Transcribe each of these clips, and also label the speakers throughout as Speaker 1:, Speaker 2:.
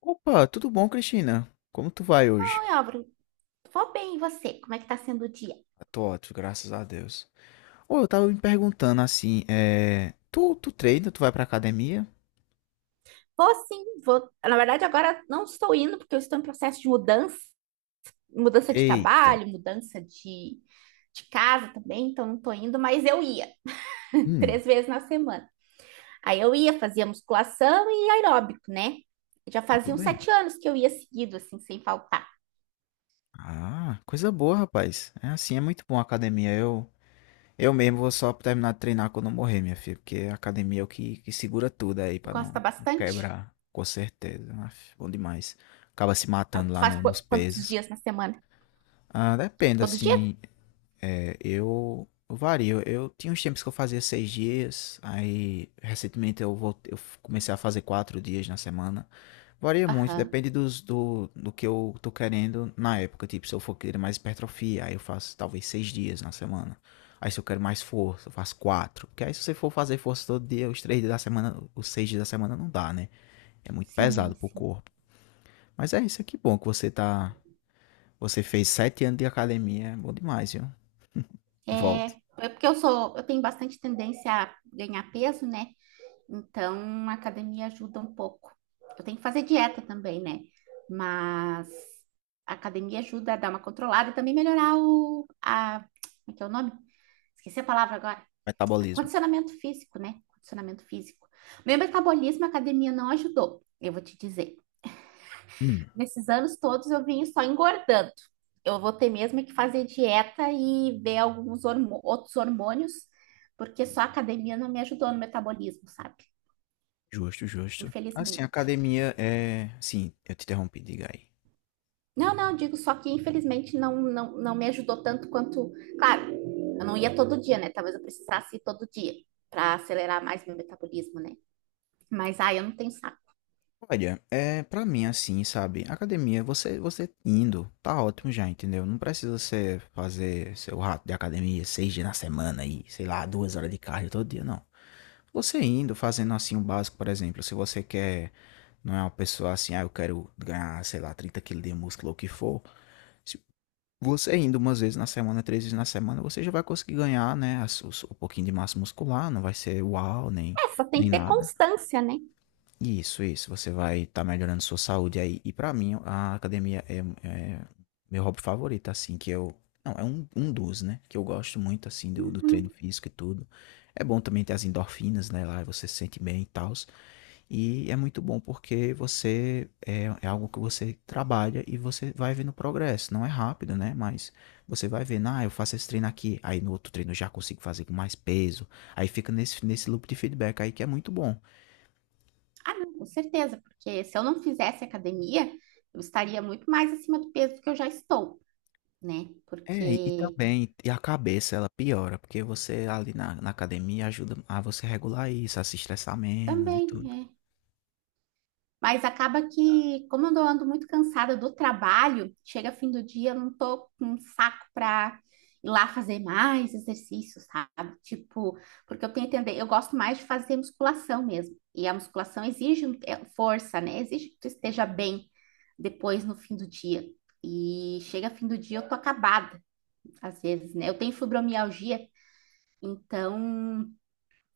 Speaker 1: Opa, tudo bom, Cristina? Como tu vai hoje?
Speaker 2: Oi, Álvaro, vou bem, e você? Como é que tá sendo o dia?
Speaker 1: Eu tô ótimo, graças a Deus. Ô, eu tava me perguntando assim, tu treina, tu vai pra academia?
Speaker 2: Vou sim, vou. Na verdade, agora não estou indo porque eu estou em processo de mudança, mudança de
Speaker 1: Eita.
Speaker 2: trabalho, mudança de casa também, então não estou indo, mas eu ia
Speaker 1: Hum,
Speaker 2: três vezes na semana. Aí eu ia, fazia musculação e aeróbico, né? Já
Speaker 1: muito
Speaker 2: faziam
Speaker 1: bem.
Speaker 2: 7 anos que eu ia seguido, assim, sem faltar.
Speaker 1: Ah, coisa boa, rapaz. É assim, é muito bom a academia. Eu mesmo vou só terminar de treinar quando eu morrer, minha filha, porque a academia é que segura tudo aí
Speaker 2: Tu
Speaker 1: pra
Speaker 2: gosta
Speaker 1: não
Speaker 2: bastante?
Speaker 1: quebrar, com certeza. Aff, bom demais. Acaba se
Speaker 2: Ah,
Speaker 1: matando
Speaker 2: tu
Speaker 1: lá
Speaker 2: faz
Speaker 1: no- nos
Speaker 2: quantos
Speaker 1: pesos.
Speaker 2: dias na semana?
Speaker 1: Ah, depende,
Speaker 2: Todo dia?
Speaker 1: assim. É, eu vario. Eu tinha uns tempos que eu fazia seis dias, aí recentemente eu voltei, eu comecei a fazer quatro dias na semana. Varia muito,
Speaker 2: Aham.
Speaker 1: depende do que eu tô querendo na época. Tipo, se eu for querer mais hipertrofia, aí eu faço talvez seis dias na semana. Aí se eu quero mais força, eu faço quatro. Porque aí se você for fazer força todo dia, os três dias da semana, os seis dias da semana não dá, né? É muito
Speaker 2: Sim,
Speaker 1: pesado pro
Speaker 2: sim.
Speaker 1: corpo. Mas é isso aqui, bom que você tá. Você fez sete anos de academia, é bom demais, viu?
Speaker 2: É,
Speaker 1: Volte.
Speaker 2: é porque eu tenho bastante tendência a ganhar peso, né? Então a academia ajuda um pouco. Eu tenho que fazer dieta também, né? Mas a academia ajuda a dar uma controlada e também melhorar como é que é o nome? Esqueci a palavra agora.
Speaker 1: Metabolismo.
Speaker 2: Condicionamento físico, né? Condicionamento físico. Meu metabolismo, a academia não ajudou, eu vou te dizer
Speaker 1: Hum,
Speaker 2: nesses anos todos eu vim só engordando. Eu vou ter mesmo que fazer dieta e ver alguns outros hormônios, porque só a academia não me ajudou no metabolismo, sabe?
Speaker 1: justo, justo. Assim, a
Speaker 2: Infelizmente.
Speaker 1: academia é. Sim, eu te interrompi, diga aí.
Speaker 2: Não, não, digo só que infelizmente não, não, não me ajudou tanto quanto. Claro, eu não ia todo dia, né? Talvez eu precisasse ir todo dia para acelerar mais meu metabolismo, né? Mas, ah, eu não tenho saco.
Speaker 1: Olha, é pra mim assim, sabe? Academia, você indo, tá ótimo já, entendeu? Não precisa você fazer seu rato de academia seis dias na semana e, sei lá, duas horas de cardio todo dia, não. Você indo, fazendo assim o básico, por exemplo, se você quer, não é uma pessoa assim, ah, eu quero ganhar, sei lá, 30 quilos de músculo ou o que for, se você indo umas vezes na semana, três vezes na semana, você já vai conseguir ganhar, né, um pouquinho de massa muscular, não vai ser uau, nem,
Speaker 2: É, só tem
Speaker 1: nem
Speaker 2: que ter
Speaker 1: nada.
Speaker 2: constância, né?
Speaker 1: Isso, você vai estar melhorando sua saúde aí. E pra mim, é meu hobby favorito, assim, que eu... Não, é um dos, né, que eu gosto muito, assim, do
Speaker 2: Uhum.
Speaker 1: treino físico e tudo. É bom também ter as endorfinas, né, lá, e você se sente bem e tal. E é muito bom porque é algo que você trabalha e você vai vendo progresso. Não é rápido, né? Mas você vai vendo, ah, eu faço esse treino aqui, aí no outro treino eu já consigo fazer com mais peso. Aí fica nesse loop de feedback aí que é muito bom.
Speaker 2: Ah, não, com certeza, porque se eu não fizesse academia, eu estaria muito mais acima do peso do que eu já estou, né?
Speaker 1: É,
Speaker 2: Porque
Speaker 1: também, e a cabeça ela piora, porque você ali na academia ajuda a você regular isso, a se estressar menos e
Speaker 2: também
Speaker 1: tudo.
Speaker 2: é. Mas acaba que, como eu ando muito cansada do trabalho, chega fim do dia, eu não tô com um saco para ir lá fazer mais exercícios, sabe? Tipo, porque eu tenho que entender, eu gosto mais de fazer musculação mesmo. E a musculação exige é, força, né? Exige que tu esteja bem depois no fim do dia. E chega fim do dia, eu tô acabada. Às vezes, né? Eu tenho fibromialgia, então,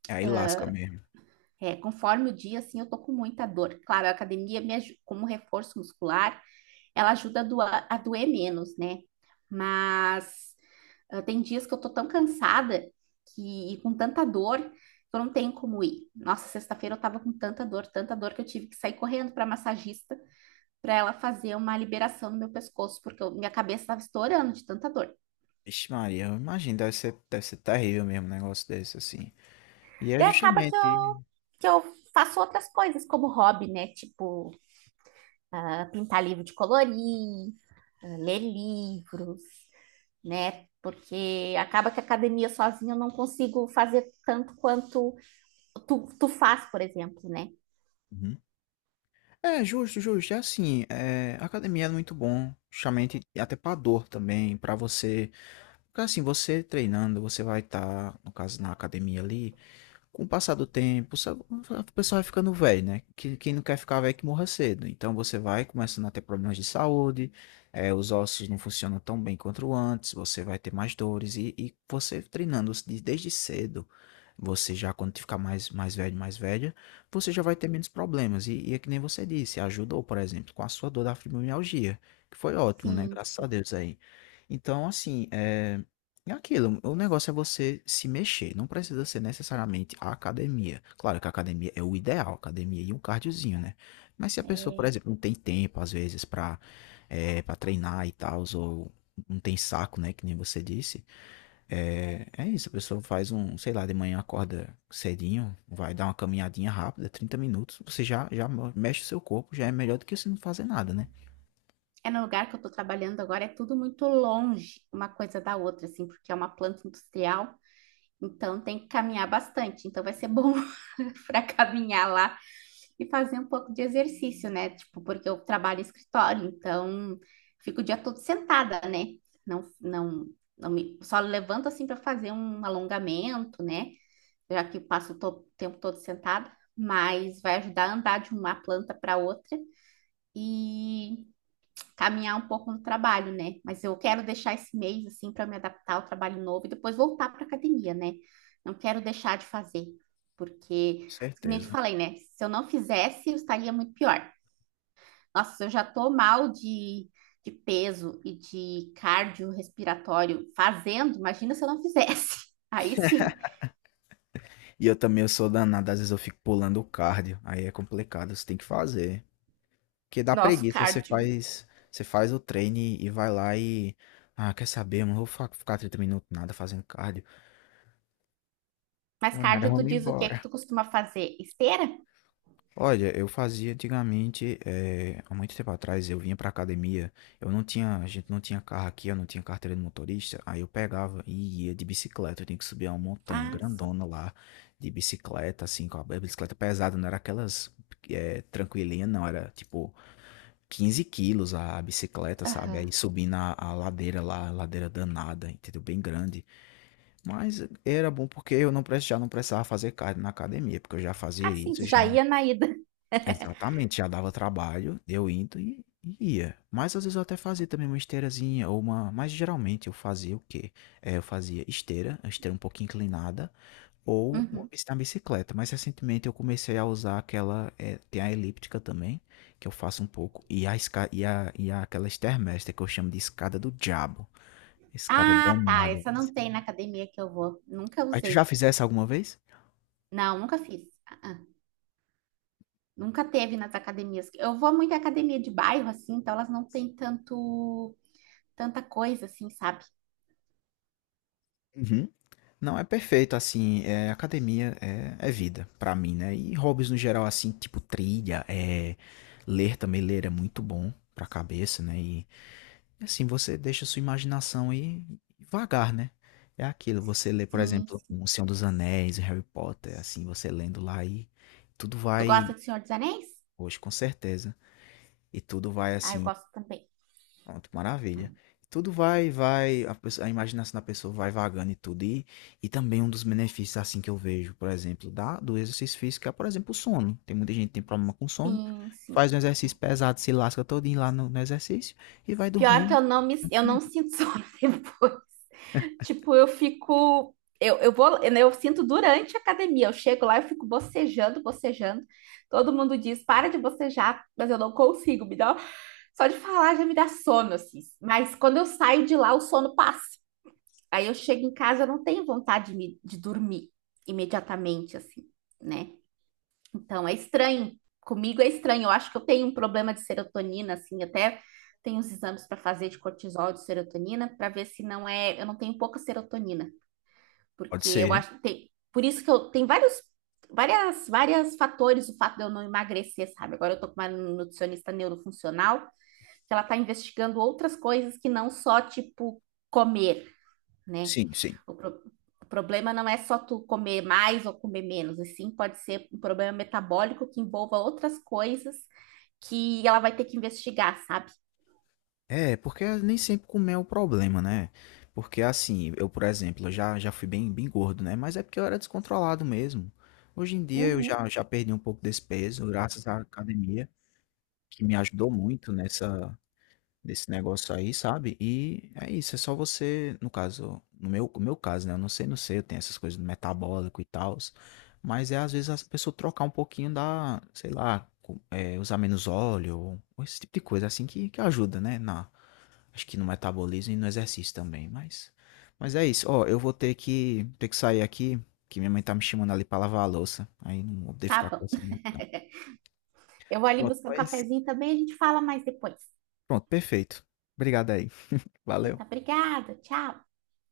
Speaker 1: Aí lasca mesmo.
Speaker 2: conforme o dia, assim, eu tô com muita dor. Claro, a academia, como reforço muscular, ela ajuda a doer menos, né? Mas ah, tem dias que eu tô tão cansada que, e com tanta dor que eu não tenho como ir. Nossa, sexta-feira eu tava com tanta dor que eu tive que sair correndo para massagista para ela fazer uma liberação no meu pescoço, porque minha cabeça estava estourando de tanta dor.
Speaker 1: Vixe Maria, eu imagino, deve ser terrível mesmo um negócio desse, assim. E é
Speaker 2: Daí acaba que
Speaker 1: justamente.
Speaker 2: eu faço outras coisas como hobby, né? Tipo, ah, pintar livro de colorir, ah, ler livros, né? Porque acaba que a academia sozinha eu não consigo fazer tanto quanto tu faz, por exemplo, né?
Speaker 1: Uhum. É, justo, justo. É assim, é, a academia é muito bom, justamente até pra dor também, pra você. Porque assim, você treinando, você vai estar, no caso, na academia ali, com o passar do tempo, sabe, a pessoa vai ficando velho, né? Quem não quer ficar velho que morra cedo. Então você vai começando a ter problemas de saúde, os ossos não funcionam tão bem quanto antes, você vai ter mais dores. E você treinando desde cedo, você já, quando ficar mais velho, mais velha, você já vai ter menos problemas. E é que nem você disse, ajudou, por exemplo, com a sua dor da fibromialgia, que foi ótimo, né?
Speaker 2: Sim,
Speaker 1: Graças a
Speaker 2: sim.
Speaker 1: Deus aí. Então, assim, é. É aquilo, o negócio é você se mexer, não precisa ser necessariamente a academia. Claro que a academia é o ideal, academia e um cardiozinho, né? Mas se a pessoa, por
Speaker 2: É,
Speaker 1: exemplo, não tem tempo, às vezes, pra, pra treinar e tal, ou não tem saco, né, que nem você disse, é, é isso, a pessoa faz um, sei lá, de manhã acorda cedinho, vai dar uma caminhadinha rápida, 30 minutos, já mexe o seu corpo, já é melhor do que você não fazer nada, né?
Speaker 2: é no lugar que eu estou trabalhando agora, é tudo muito longe uma coisa da outra, assim, porque é uma planta industrial, então tem que caminhar bastante. Então vai ser bom para caminhar lá e fazer um pouco de exercício, né? Tipo, porque eu trabalho em escritório, então fico o dia todo sentada, né? Não, não, só levanto assim para fazer um alongamento, né? Já que passo o tempo todo sentada, mas vai ajudar a andar de uma planta para outra. E caminhar um pouco no trabalho, né? Mas eu quero deixar esse mês assim para me adaptar ao trabalho novo e depois voltar para academia, né? Não quero deixar de fazer, porque, como eu te
Speaker 1: Certeza.
Speaker 2: falei, né? Se eu não fizesse, eu estaria muito pior. Nossa, eu já tô mal de peso e de cardio respiratório fazendo, imagina se eu não fizesse. Aí sim,
Speaker 1: E eu também eu sou danado, às vezes eu fico pulando o cardio, aí é complicado, você tem que fazer. Porque dá
Speaker 2: nosso
Speaker 1: preguiça,
Speaker 2: cardio.
Speaker 1: você faz o treino e vai lá e ah, quer saber, mano, ficar 30 minutos nada fazendo cardio.
Speaker 2: Mas
Speaker 1: Ou nada,
Speaker 2: cardio, tu
Speaker 1: vamos
Speaker 2: diz o que é
Speaker 1: embora.
Speaker 2: que tu costuma fazer? Esteira?
Speaker 1: Olha, eu fazia antigamente, há muito tempo atrás, eu vinha pra academia, eu não tinha, a gente não tinha carro aqui, eu não tinha carteira de motorista, aí eu pegava e ia de bicicleta, eu tinha que subir uma montanha
Speaker 2: Ah, sim.
Speaker 1: grandona lá, de bicicleta, assim, com a bicicleta pesada, não era aquelas tranquilinha, não, era tipo 15 quilos a bicicleta, sabe? Aí
Speaker 2: Aham.
Speaker 1: subindo a ladeira lá, a ladeira danada, entendeu? Bem grande. Mas era bom porque eu não, pre- já não precisava fazer cardio na academia, porque eu já fazia
Speaker 2: Ah, sim,
Speaker 1: isso,
Speaker 2: tu já
Speaker 1: já.
Speaker 2: ia na ida.
Speaker 1: Exatamente, já dava trabalho, eu indo e ia. Mas às vezes eu até fazia também uma esteirazinha ou uma. Mas geralmente eu fazia o quê? É, eu fazia esteira, a esteira um pouquinho inclinada, ou
Speaker 2: Uhum.
Speaker 1: na bicicleta. Mas recentemente eu comecei a usar aquela. É, tem a elíptica também, que eu faço um pouco, e a, esca... e a aquela stairmaster que eu chamo de escada do diabo. Escada
Speaker 2: Ah, tá.
Speaker 1: danada.
Speaker 2: Essa não tem na academia que eu vou. Nunca
Speaker 1: Mas tu já
Speaker 2: usei.
Speaker 1: fizesse alguma vez?
Speaker 2: Não, nunca fiz. Ah, ah. Nunca teve nas academias. Eu vou muito à academia de bairro, assim, então elas não têm tanta coisa, assim, sabe?
Speaker 1: Uhum. Não, é perfeito, assim, é, é vida pra mim, né? E hobbies no geral, assim, tipo trilha, é, ler também, ler é muito bom pra cabeça, né? E assim, você deixa sua imaginação aí vagar, né? É aquilo, você lê, por
Speaker 2: Sim.
Speaker 1: exemplo,
Speaker 2: Sim.
Speaker 1: O Senhor dos Anéis, Harry Potter, assim, você lendo lá e tudo
Speaker 2: Tu gosta
Speaker 1: vai,
Speaker 2: de Senhor dos Anéis?
Speaker 1: hoje com certeza, e tudo vai,
Speaker 2: Ah, eu
Speaker 1: assim.
Speaker 2: gosto também.
Speaker 1: Pronto, maravilha. Tudo vai, a imaginação da pessoa vai vagando e tudo. E também um dos benefícios, assim, que eu vejo, por exemplo, do exercício físico é, por exemplo, o sono. Tem muita gente que tem problema com sono,
Speaker 2: Sim, sim.
Speaker 1: faz um
Speaker 2: É.
Speaker 1: exercício pesado, se lasca todinho lá no exercício e vai
Speaker 2: Pior que
Speaker 1: dormir.
Speaker 2: eu
Speaker 1: Hum,
Speaker 2: não sinto sono depois. Tipo, eu fico. Eu eu sinto durante a academia. Eu chego lá, eu fico bocejando, bocejando. Todo mundo diz, para de bocejar, mas eu não consigo. Me dá uma. Só de falar já me dá sono, assim. Mas quando eu saio de lá, o sono passa. Aí eu chego em casa, eu não tenho vontade de dormir imediatamente, assim, né? Então é estranho. Comigo é estranho. Eu acho que eu tenho um problema de serotonina, assim, até tenho uns exames para fazer de cortisol e de serotonina para ver se não é. Eu não tenho pouca serotonina,
Speaker 1: Pode
Speaker 2: porque eu
Speaker 1: ser.
Speaker 2: acho que tem. Por isso que eu tem várias fatores o fato de eu não emagrecer, sabe? Agora eu tô com uma nutricionista neurofuncional que ela está investigando outras coisas que não só, tipo, comer, né?
Speaker 1: Sim, sim.
Speaker 2: O, pro- o problema não é só tu comer mais ou comer menos, e sim pode ser um problema metabólico que envolva outras coisas que ela vai ter que investigar, sabe?
Speaker 1: É, porque nem sempre comer é o problema, né? Porque, assim, eu, por exemplo, já fui bem gordo, né? Mas é porque eu era descontrolado mesmo. Hoje em dia
Speaker 2: Uhum.
Speaker 1: já perdi um pouco desse peso, graças à academia, que me ajudou muito nessa nesse negócio aí, sabe? E é isso, é só você, no caso, no meu caso, né? Eu não sei, eu tenho essas coisas do metabólico e tal, mas é às vezes a pessoa trocar um pouquinho da, sei lá, é, usar menos óleo, ou esse tipo de coisa assim que ajuda, né? Na, acho que no metabolismo e no exercício também, mas é isso. Ó, eu vou ter que sair aqui, que minha mãe tá me chamando ali pra lavar a louça. Aí não vou poder
Speaker 2: Tá
Speaker 1: ficar
Speaker 2: bom.
Speaker 1: conversando muito, não.
Speaker 2: Eu vou ali
Speaker 1: Pronto,
Speaker 2: buscar um
Speaker 1: mas
Speaker 2: cafezinho também, a gente fala mais depois.
Speaker 1: pronto, perfeito. Obrigado aí.
Speaker 2: Então, tá,
Speaker 1: Valeu.
Speaker 2: obrigada, tchau.